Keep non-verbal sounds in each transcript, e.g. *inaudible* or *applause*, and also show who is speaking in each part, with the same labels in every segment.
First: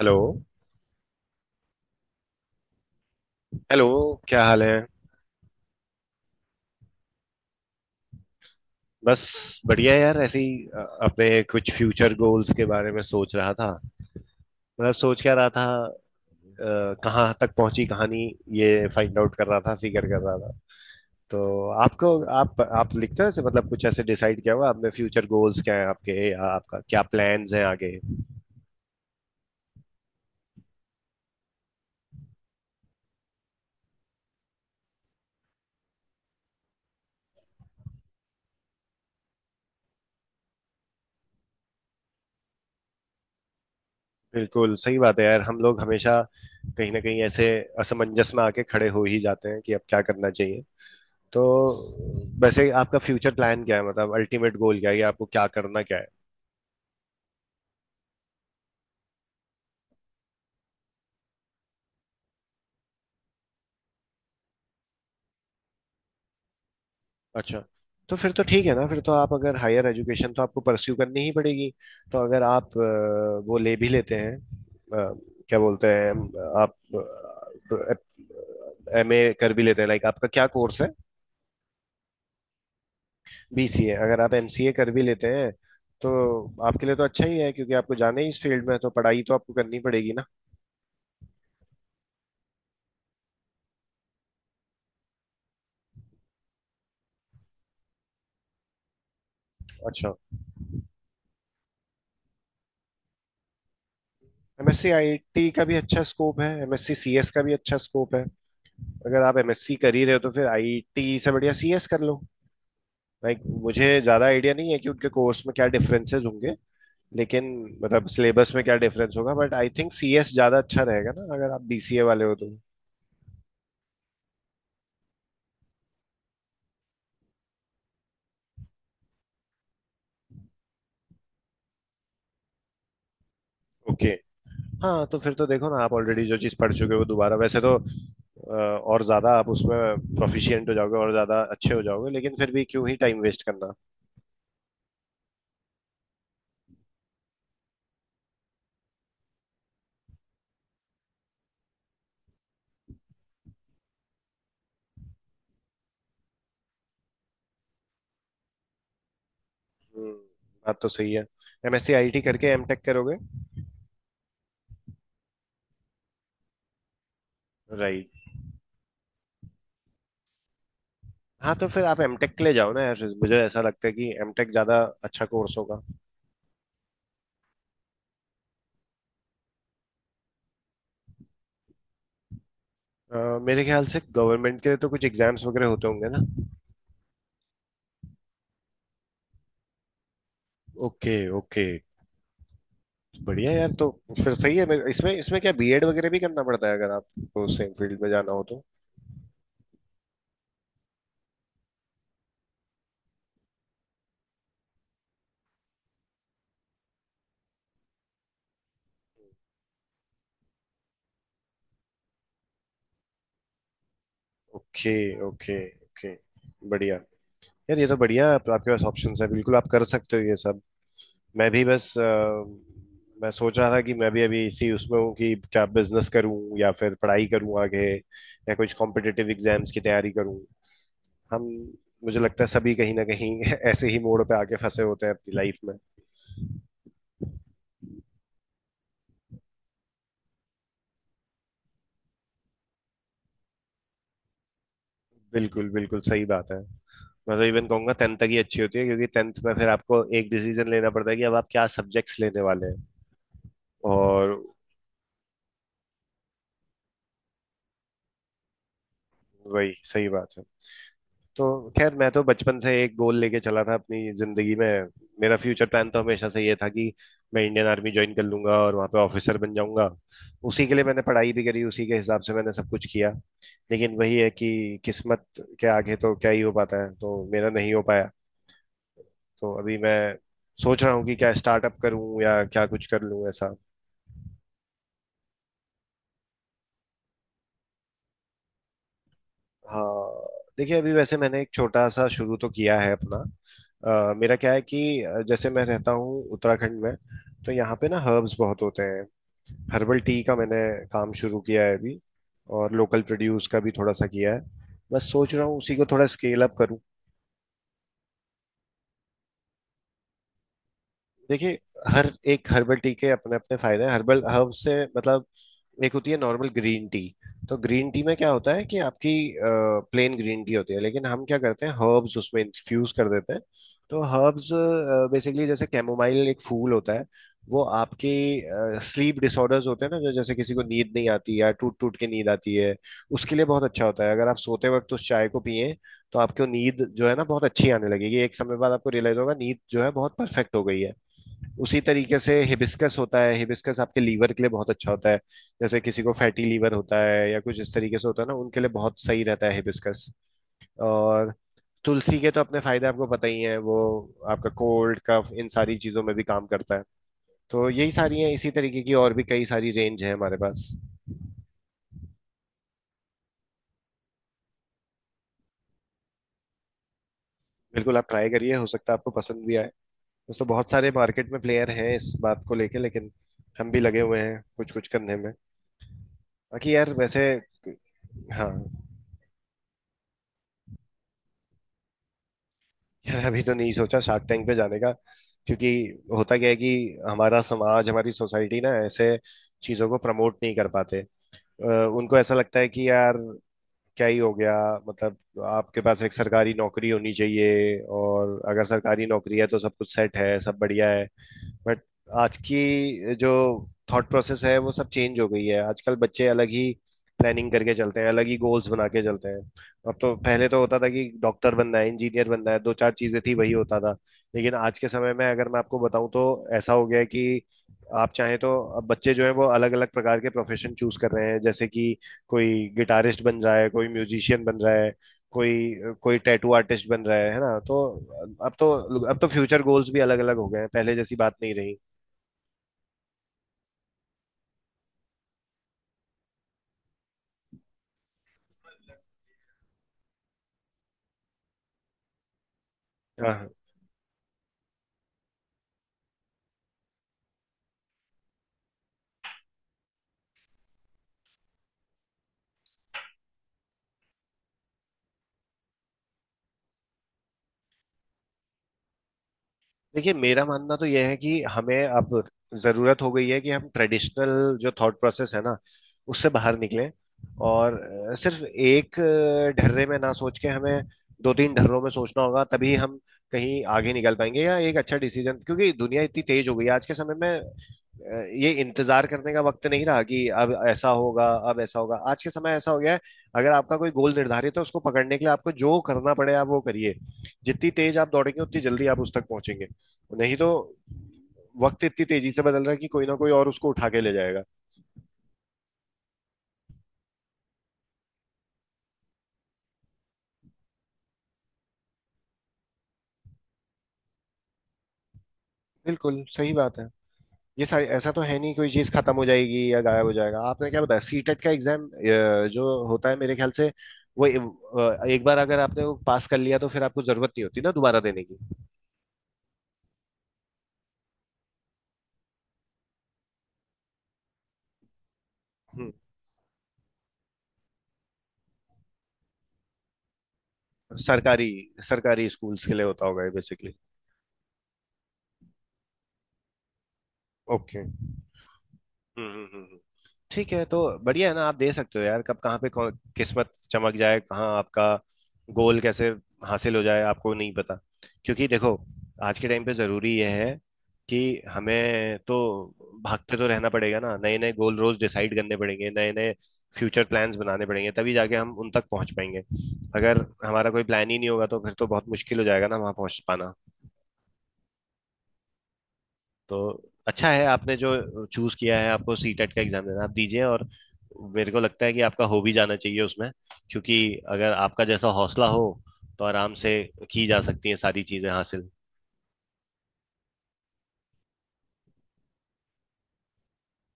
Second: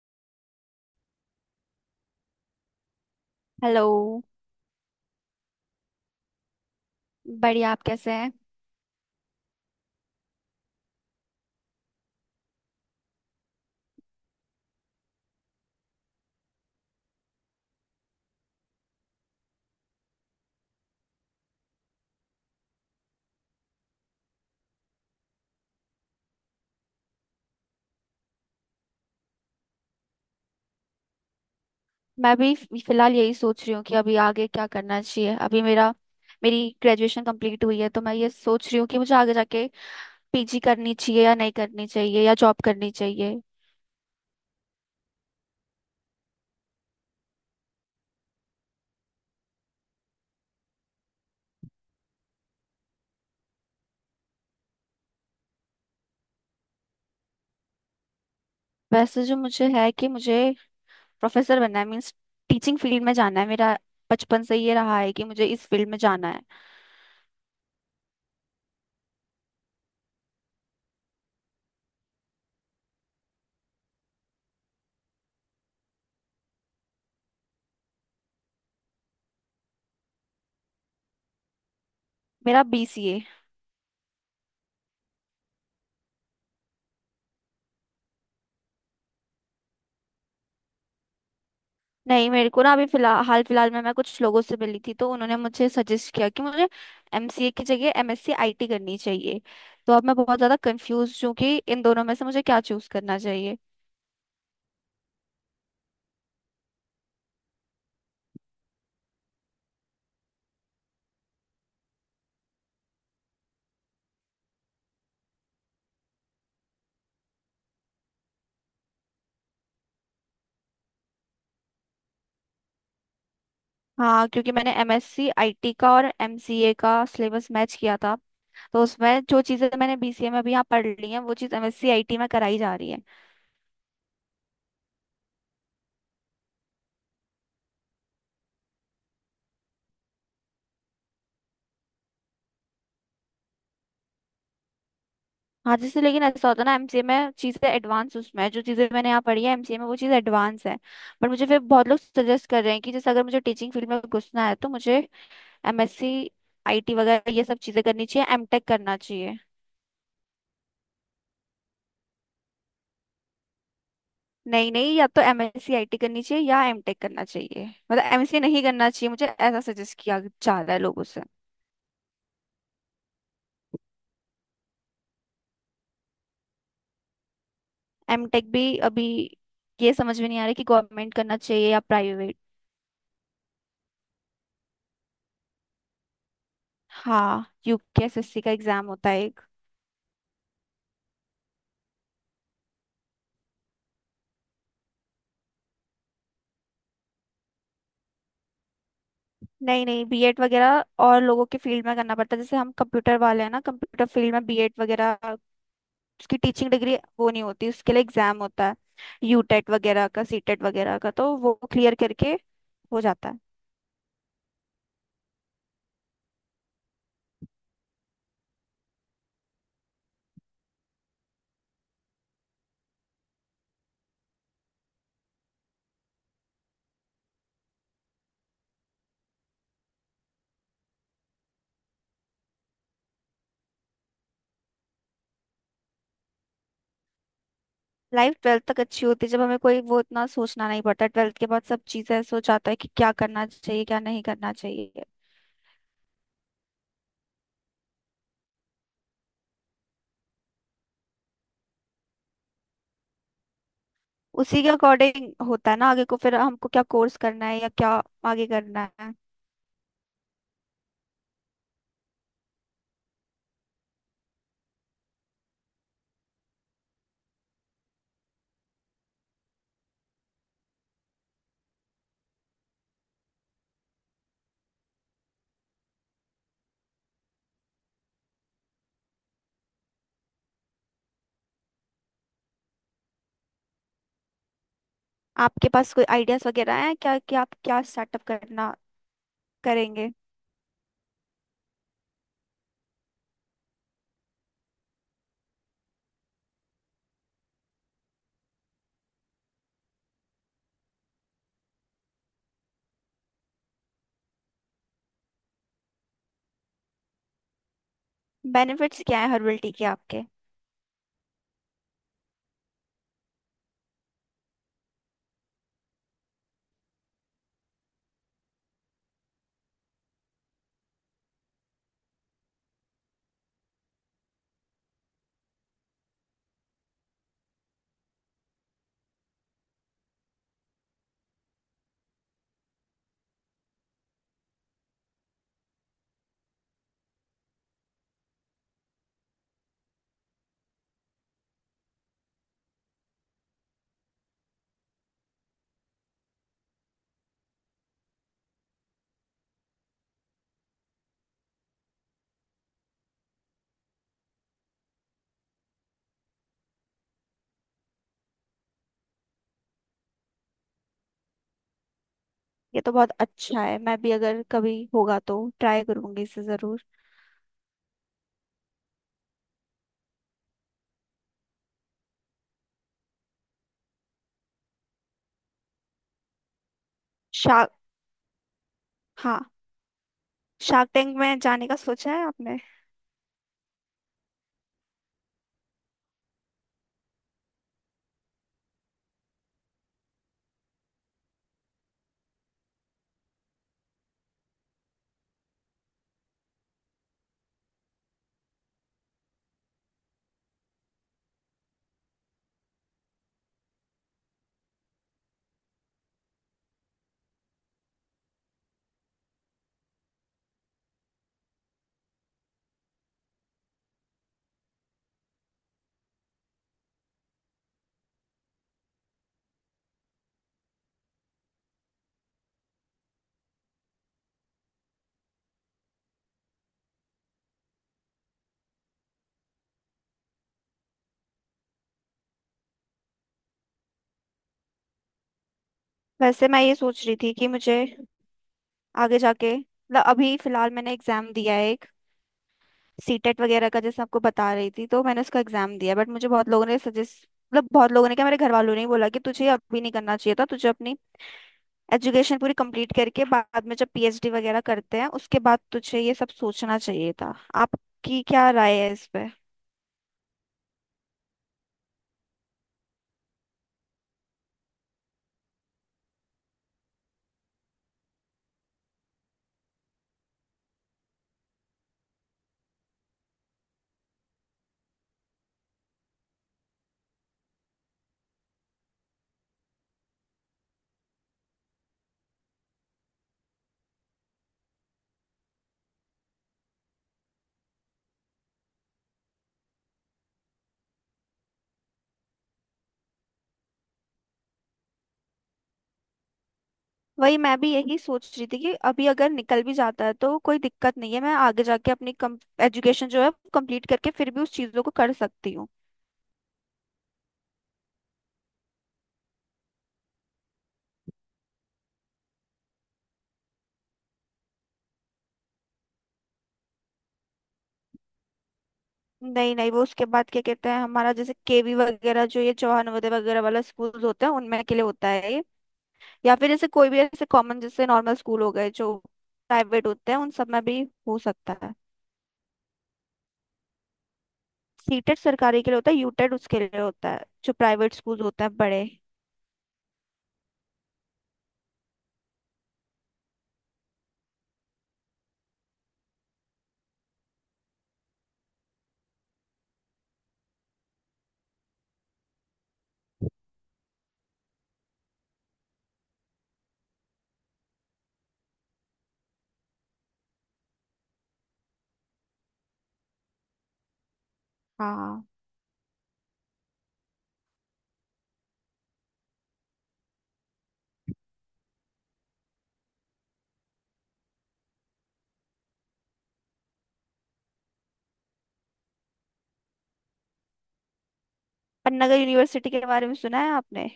Speaker 1: Hello.
Speaker 2: Hello.
Speaker 1: Hello. क्या हाल है?
Speaker 2: बढ़िया। आप कैसे हैं।
Speaker 1: बस। बढ़िया है यार, ऐसे ही अपने कुछ फ्यूचर गोल्स के बारे में सोच रहा था। मतलब सोच क्या रहा था, कहाँ तक पहुंची कहानी, ये फाइंड आउट कर रहा था, फिगर कर रहा था। तो आपको, आप लिखते हो ऐसे, मतलब कुछ ऐसे डिसाइड किया हुआ आपने फ्यूचर गोल्स क्या है आपके, या आपका क्या प्लान्स हैं आगे?
Speaker 2: मैं भी फिलहाल यही सोच रही हूँ कि अभी आगे क्या करना चाहिए। अभी मेरा मेरी ग्रेजुएशन कंप्लीट हुई है, तो मैं ये सोच रही हूँ कि मुझे आगे जाके पीजी करनी चाहिए या नहीं करनी चाहिए या जॉब करनी चाहिए।
Speaker 1: बिल्कुल सही बात है यार, हम लोग हमेशा कहीं ना कहीं ऐसे असमंजस में आके खड़े हो ही जाते हैं कि अब क्या करना चाहिए। तो वैसे आपका फ्यूचर प्लान क्या है, मतलब अल्टीमेट गोल क्या है, या आपको क्या करना क्या है?
Speaker 2: वैसे जो मुझे है कि मुझे प्रोफेसर बनना है। मीन्स टीचिंग फील्ड में जाना है। मेरा बचपन से ये रहा है कि मुझे इस फील्ड में जाना है।
Speaker 1: अच्छा। तो फिर तो ठीक है ना, फिर तो आप अगर हायर एजुकेशन, तो आपको परस्यू करनी ही पड़ेगी। तो अगर आप वो ले भी लेते हैं, क्या बोलते हैं, आप एमए कर भी लेते हैं, लाइक आपका क्या कोर्स है?
Speaker 2: मेरा बीसीए।
Speaker 1: बीसीए? अगर आप एमसीए कर भी लेते हैं तो आपके लिए तो अच्छा ही है, क्योंकि आपको जाना ही इस फील्ड में है, तो पढ़ाई तो आपको करनी पड़ेगी ना।
Speaker 2: नहीं, मेरे को ना अभी फिलहाल, हाल फिलहाल में मैं कुछ लोगों से मिली थी, तो उन्होंने मुझे सजेस्ट किया कि मुझे एमसीए की जगह एमएससी आईटी करनी चाहिए। तो अब
Speaker 1: अच्छा।
Speaker 2: मैं बहुत ज़्यादा कंफ्यूज हूँ कि इन दोनों में से मुझे क्या चूज़ करना चाहिए।
Speaker 1: एमएससी आईटी का भी अच्छा स्कोप है, एमएससी सीएस का भी अच्छा स्कोप है। अगर आप एमएससी कर ही रहे हो तो फिर आईटी से बढ़िया सीएस कर लो। लाइक मुझे ज्यादा आइडिया नहीं है कि उनके कोर्स में क्या डिफरेंसेस होंगे, लेकिन मतलब सिलेबस में क्या डिफरेंस होगा, बट आई थिंक सीएस ज्यादा अच्छा रहेगा ना अगर आप बीसीए वाले हो तो।
Speaker 2: हाँ, क्योंकि मैंने एमएससी आईटी का और एमसीए का सिलेबस मैच किया था, तो उसमें जो चीज़ें मैंने बीसीए में अभी यहाँ पढ़ ली हैं वो चीज़ एमएससी आईटी में कराई जा रही है।
Speaker 1: Okay okay। हाँ, तो फिर तो देखो ना, आप ऑलरेडी जो चीज पढ़ चुके हो वो दोबारा, वैसे तो और ज्यादा आप उसमें प्रोफिशिएंट हो जाओगे और ज्यादा अच्छे हो जाओगे, लेकिन फिर भी क्यों ही टाइम वेस्ट करना।
Speaker 2: हाँ, जैसे लेकिन ऐसा होता है ना, एमसीए में चीजें एडवांस उसमें है, जो चीजें मैंने यहाँ पढ़ी है एमसीए में वो चीज़ एडवांस है। बट मुझे फिर बहुत लोग सजेस्ट कर रहे हैं कि जैसे अगर मुझे टीचिंग फील्ड में घुसना है तो मुझे एमएससी आईटी वगैरह ये सब चीजें करनी चाहिए, एमटेक करना चाहिए।
Speaker 1: हम्म, बात तो सही है। एमएससी आईटी करके एमटेक करोगे?
Speaker 2: नहीं नहीं, या तो एमएससी आईटी करनी चाहिए या एमटेक करना चाहिए। मतलब
Speaker 1: राइट।
Speaker 2: एमएससी नहीं करना चाहिए मुझे, ऐसा सजेस्ट किया जा रहा है लोगों से।
Speaker 1: हाँ, तो फिर आप एमटेक के लिए जाओ ना यार, मुझे ऐसा लगता है कि एमटेक ज्यादा अच्छा कोर्स होगा।
Speaker 2: एमटेक भी अभी ये समझ में नहीं आ रहा कि गवर्नमेंट करना चाहिए या प्राइवेट।
Speaker 1: मेरे ख्याल से गवर्नमेंट के लिए तो कुछ एग्जाम्स वगैरह होते होंगे ना।
Speaker 2: हाँ, यूकेएसएससी का एग्जाम होता है।
Speaker 1: Okay okay. बढ़िया यार। तो फिर सही है। इसमें इसमें क्या बीएड वगैरह भी करना पड़ता है अगर आपको सेम फील्ड में जाना हो तो?
Speaker 2: नहीं नहीं, बीएड वगैरह और लोगों के फील्ड में करना पड़ता है। जैसे हम कंप्यूटर वाले हैं ना, कंप्यूटर फील्ड में बीएड वगैरह उसकी टीचिंग डिग्री वो नहीं होती। उसके लिए एग्जाम होता है, यूटेट वगैरह का, सीटेट वगैरह का, तो वो क्लियर करके हो जाता है।
Speaker 1: ओके। ओके। ओके। बढ़िया यार, ये तो बढ़िया, आपके पास ऑप्शंस है, बिल्कुल आप कर सकते हो ये सब। मैं भी बस मैं सोच रहा था कि मैं भी अभी इसी उसमें हूँ कि क्या बिजनेस करूँ या फिर पढ़ाई करूँ आगे, या कुछ कॉम्पिटिटिव एग्जाम्स की तैयारी करूँ। हम। मुझे लगता है सभी कहीं ना कहीं *laughs* ऐसे ही मोड़ पे आके फंसे होते हैं अपनी लाइफ में।
Speaker 2: लाइफ 12th तक अच्छी होती है, जब हमें कोई वो इतना सोचना नहीं पड़ता। 12th के बाद सब चीजें सोच आता है कि क्या करना चाहिए क्या नहीं करना चाहिए।
Speaker 1: बिल्कुल बिल्कुल सही बात है। मैं तो इवन कहूंगा टेंथ तक ही अच्छी होती है, क्योंकि टेंथ में फिर आपको एक डिसीजन लेना पड़ता है कि अब आप क्या सब्जेक्ट्स लेने वाले हैं और
Speaker 2: उसी के अकॉर्डिंग होता है ना आगे को, फिर हमको क्या कोर्स करना है या क्या आगे करना है।
Speaker 1: वही सही बात है। तो खैर मैं तो बचपन से एक गोल लेके चला था अपनी जिंदगी में। मेरा फ्यूचर प्लान तो हमेशा से ये था कि मैं इंडियन आर्मी ज्वाइन कर लूंगा और वहां पे ऑफिसर बन जाऊंगा। उसी के लिए मैंने पढ़ाई भी करी, उसी के हिसाब से मैंने सब कुछ किया, लेकिन वही है कि किस्मत के आगे तो क्या ही हो पाता है, तो मेरा नहीं हो पाया। तो अभी मैं सोच रहा हूँ कि क्या स्टार्टअप करूँ या क्या कुछ कर लूँ ऐसा।
Speaker 2: आपके पास कोई आइडियाज वगैरह हैं क्या कि आप क्या स्टार्टअप करना करेंगे
Speaker 1: हाँ, देखिए अभी वैसे मैंने एक छोटा सा शुरू तो किया है अपना। मेरा क्या है कि जैसे मैं रहता हूँ उत्तराखंड में, तो यहाँ पे ना हर्ब्स बहुत होते हैं। हर्बल टी का मैंने काम शुरू किया है अभी, और लोकल प्रोड्यूस का भी थोड़ा सा किया है। बस सोच रहा हूँ उसी को थोड़ा स्केल अप करूँ।
Speaker 2: बेनिफिट्स क्या है हर्बल टी के आपके।
Speaker 1: देखिए, हर एक हर्बल टी के अपने अपने फायदे हैं, हर्बल हर्ब से मतलब, एक होती है नॉर्मल ग्रीन टी। तो ग्रीन टी में क्या होता है कि आपकी प्लेन ग्रीन टी होती है, लेकिन हम क्या करते हैं हर्ब्स उसमें इन्फ्यूज कर देते हैं। तो हर्ब्स बेसिकली, जैसे कैमोमाइल एक फूल होता है, वो आपकी स्लीप डिसऑर्डर्स होते हैं ना, जो जैसे किसी को नींद नहीं आती या टूट टूट के नींद आती है, उसके लिए बहुत अच्छा होता है अगर आप सोते वक्त उस चाय को पिए। तो आपको नींद जो है ना बहुत अच्छी आने लगेगी, एक समय बाद आपको रियलाइज होगा नींद जो है बहुत परफेक्ट हो गई है। उसी तरीके से हिबिस्कस होता है, हिबिस्कस आपके लीवर के लिए बहुत अच्छा होता है। जैसे किसी को फैटी लीवर होता है या कुछ इस तरीके से होता है ना, उनके लिए बहुत सही रहता है हिबिस्कस। और तुलसी के तो अपने फायदे आपको पता ही है, वो आपका कोल्ड कफ इन सारी चीजों में भी काम करता है। तो यही सारी है, इसी तरीके की और भी कई सारी रेंज है हमारे पास।
Speaker 2: ये तो बहुत अच्छा है, मैं भी अगर कभी होगा तो ट्राई करूंगी इसे जरूर।
Speaker 1: बिल्कुल आप ट्राई करिए, हो सकता है आपको पसंद भी आए। दोस्तों बहुत सारे मार्केट में प्लेयर हैं इस बात को लेके, लेकिन हम भी लगे हुए हैं कुछ कुछ करने में। बाकी यार वैसे।
Speaker 2: शार्क
Speaker 1: हाँ।
Speaker 2: हाँ, शार्क टैंक में जाने का सोचा है आपने।
Speaker 1: यार अभी तो नहीं सोचा शार्क टैंक पे जाने का, क्योंकि होता क्या है कि हमारा समाज, हमारी सोसाइटी ना ऐसे चीजों को प्रमोट नहीं कर पाते। अ, उनको ऐसा लगता है कि यार क्या ही हो गया, मतलब आपके पास एक सरकारी नौकरी होनी चाहिए और अगर सरकारी नौकरी है तो सब कुछ सेट है, सब बढ़िया है। बट आज की जो थॉट प्रोसेस है वो सब चेंज हो गई है, आजकल बच्चे अलग ही प्लानिंग करके चलते हैं, अलग ही गोल्स बना के चलते हैं। अब तो पहले तो होता था कि डॉक्टर बनना है, इंजीनियर बनना है, दो चार चीजें थी वही होता था। लेकिन आज के समय में अगर मैं आपको बताऊं तो ऐसा हो गया है कि आप चाहें तो, अब बच्चे जो है वो अलग अलग प्रकार के प्रोफेशन चूज कर रहे हैं, जैसे कि कोई गिटारिस्ट बन रहा है, कोई म्यूजिशियन बन रहा है, कोई कोई टैटू आर्टिस्ट बन रहा है ना? तो अब तो, अब तो फ्यूचर गोल्स भी अलग अलग हो गए हैं, पहले जैसी बात नहीं रही।
Speaker 2: वैसे मैं ये सोच रही थी कि मुझे आगे जाके, मतलब अभी फिलहाल मैंने एग्जाम दिया है, सीटेट
Speaker 1: हाँ
Speaker 2: वगैरह का, जैसे आपको बता रही थी, तो मैंने उसका एग्जाम दिया। बट मुझे बहुत लोगों ने सजेस्ट, मतलब बहुत लोगों ने क्या, मेरे घर वालों ने ही बोला कि तुझे अभी नहीं करना चाहिए था, तुझे अपनी एजुकेशन पूरी कंप्लीट करके बाद में जब पीएचडी वगैरह करते हैं उसके बाद तुझे ये सब सोचना चाहिए था। आपकी क्या राय है इस पे।
Speaker 1: देखिए मेरा मानना तो यह है कि हमें अब जरूरत हो गई है कि हम ट्रेडिशनल जो थॉट प्रोसेस है ना उससे बाहर निकलें। और सिर्फ एक ढर्रे में ना सोच के हमें दो तीन ढर्रों में सोचना होगा, तभी हम कहीं आगे निकल पाएंगे या एक अच्छा डिसीजन। क्योंकि दुनिया इतनी तेज हो गई है आज के समय में, ये इंतजार करने का वक्त नहीं रहा कि अब ऐसा होगा अब ऐसा होगा, आज के समय ऐसा हो गया है अगर आपका कोई गोल निर्धारित है उसको पकड़ने के लिए आपको जो करना पड़े आप वो करिए। जितनी तेज आप दौड़ेंगे उतनी जल्दी आप उस तक पहुंचेंगे, नहीं तो वक्त इतनी तेजी से बदल रहा है कि कोई ना कोई और उसको उठा के ले जाएगा।
Speaker 2: वही मैं भी यही सोच रही थी कि अभी अगर निकल भी जाता है तो कोई दिक्कत नहीं है, मैं आगे जाके अपनी एजुकेशन जो है कंप्लीट करके फिर भी उस चीज़ों को कर सकती हूँ।
Speaker 1: बिल्कुल सही बात है। ये सारी ऐसा तो है नहीं कोई चीज खत्म हो जाएगी या गायब हो जाएगा। आपने क्या बताया, सीटेट का एग्जाम जो होता है, मेरे ख्याल से वो एक बार अगर आपने वो पास कर लिया तो फिर आपको जरूरत नहीं होती ना दोबारा देने की।
Speaker 2: नहीं नहीं, वो उसके बाद क्या कहते हैं हमारा, जैसे केवी वगैरह जो ये चौहान नवोदय वगैरह वाला स्कूल होता है उनमें के लिए होता है ये।
Speaker 1: हम्म।
Speaker 2: या फिर जैसे कोई भी ऐसे कॉमन, जैसे नॉर्मल स्कूल हो गए जो प्राइवेट होते हैं उन सब में भी हो
Speaker 1: सरकारी
Speaker 2: सकता है।
Speaker 1: सरकारी स्कूल्स के लिए होता होगा ये बेसिकली।
Speaker 2: सीटेट सरकारी के लिए होता है, यूटेट उसके लिए होता है जो
Speaker 1: ओके।
Speaker 2: प्राइवेट स्कूल होते हैं बड़े।
Speaker 1: हम्म हम्म हम्म, हम्म। ठीक है, तो बढ़िया है ना, आप दे सकते हो यार। कब कहाँ पे किस्मत चमक जाए, कहाँ आपका गोल कैसे हासिल हो जाए, आपको नहीं पता। क्योंकि देखो आज के टाइम पे जरूरी यह है कि हमें तो भागते तो रहना पड़ेगा ना, नए नए गोल रोज डिसाइड करने पड़ेंगे, नए नए फ्यूचर प्लान्स बनाने पड़ेंगे, तभी जाके हम उन तक पहुंच पाएंगे। अगर हमारा कोई प्लान ही नहीं होगा तो फिर तो बहुत मुश्किल हो जाएगा ना वहां पहुंच पाना।
Speaker 2: हाँ।
Speaker 1: तो अच्छा है आपने जो चूज किया है, आपको सीटेट का एग्जाम देना है, आप दीजिए। और मेरे को लगता है कि आपका हो भी जाना चाहिए उसमें, क्योंकि अगर आपका जैसा हौसला हो तो आराम से की जा सकती हैं सारी चीजें हासिल।
Speaker 2: पन्नागर यूनिवर्सिटी के बारे में सुना है आपने।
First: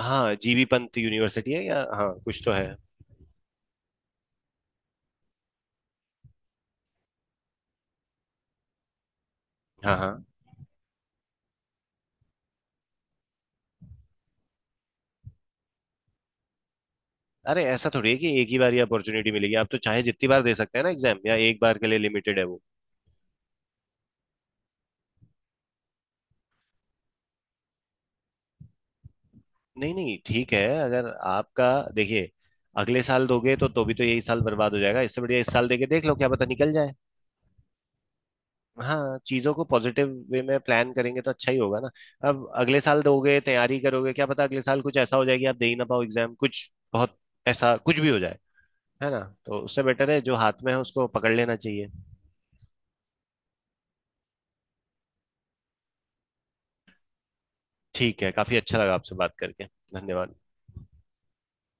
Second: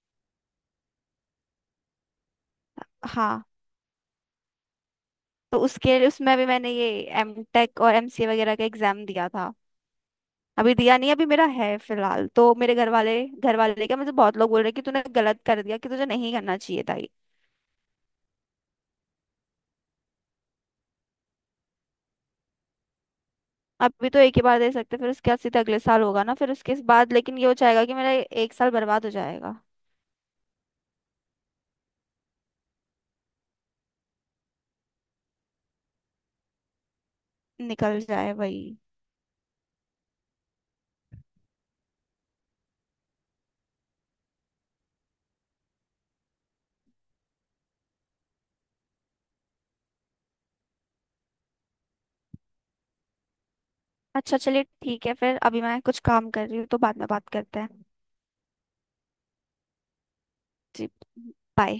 Speaker 1: हाँ जीबी पंत यूनिवर्सिटी है, या हाँ कुछ तो है।
Speaker 2: हाँ, तो उसके लिए उसमें भी मैंने ये एमटेक और एमसीए वगैरह का एग्जाम दिया था।
Speaker 1: हाँ हाँ।
Speaker 2: अभी दिया नहीं, अभी मेरा है फिलहाल, तो मेरे घर वाले क्या, मुझे बहुत लोग बोल रहे हैं कि तूने गलत कर दिया कि तुझे नहीं करना चाहिए था ये।
Speaker 1: अरे ऐसा थोड़ी है कि एक ही बार ही अपॉर्चुनिटी मिलेगी, आप तो चाहे जितनी बार दे सकते हैं ना एग्जाम, या एक बार के लिए लिमिटेड है वो?
Speaker 2: अभी तो एक ही बार दे सकते, फिर उसके बाद सीधा अगले साल होगा ना, फिर उसके बाद लेकिन ये हो जाएगा कि मेरा एक साल बर्बाद हो जाएगा।
Speaker 1: नहीं नहीं ठीक है, अगर आपका देखिए अगले साल दोगे तो भी तो यही साल बर्बाद हो जाएगा, इससे बढ़िया इस साल देके देख लो क्या पता निकल जाए।
Speaker 2: निकल जाए, वही।
Speaker 1: हाँ चीजों को पॉजिटिव वे में प्लान करेंगे तो अच्छा ही होगा ना। अब अगले साल दोगे तैयारी करोगे, क्या पता अगले साल कुछ ऐसा हो जाए कि आप दे ही ना पाओ एग्जाम, कुछ बहुत ऐसा कुछ भी हो जाए, है ना? तो उससे बेटर है जो हाथ में है उसको पकड़ लेना चाहिए।
Speaker 2: अच्छा, चलिए, ठीक है फिर। अभी मैं कुछ काम कर रही हूँ तो बाद में बात करते हैं।
Speaker 1: ठीक है, काफी अच्छा लगा आपसे बात करके। धन्यवाद।
Speaker 2: जी। बाय।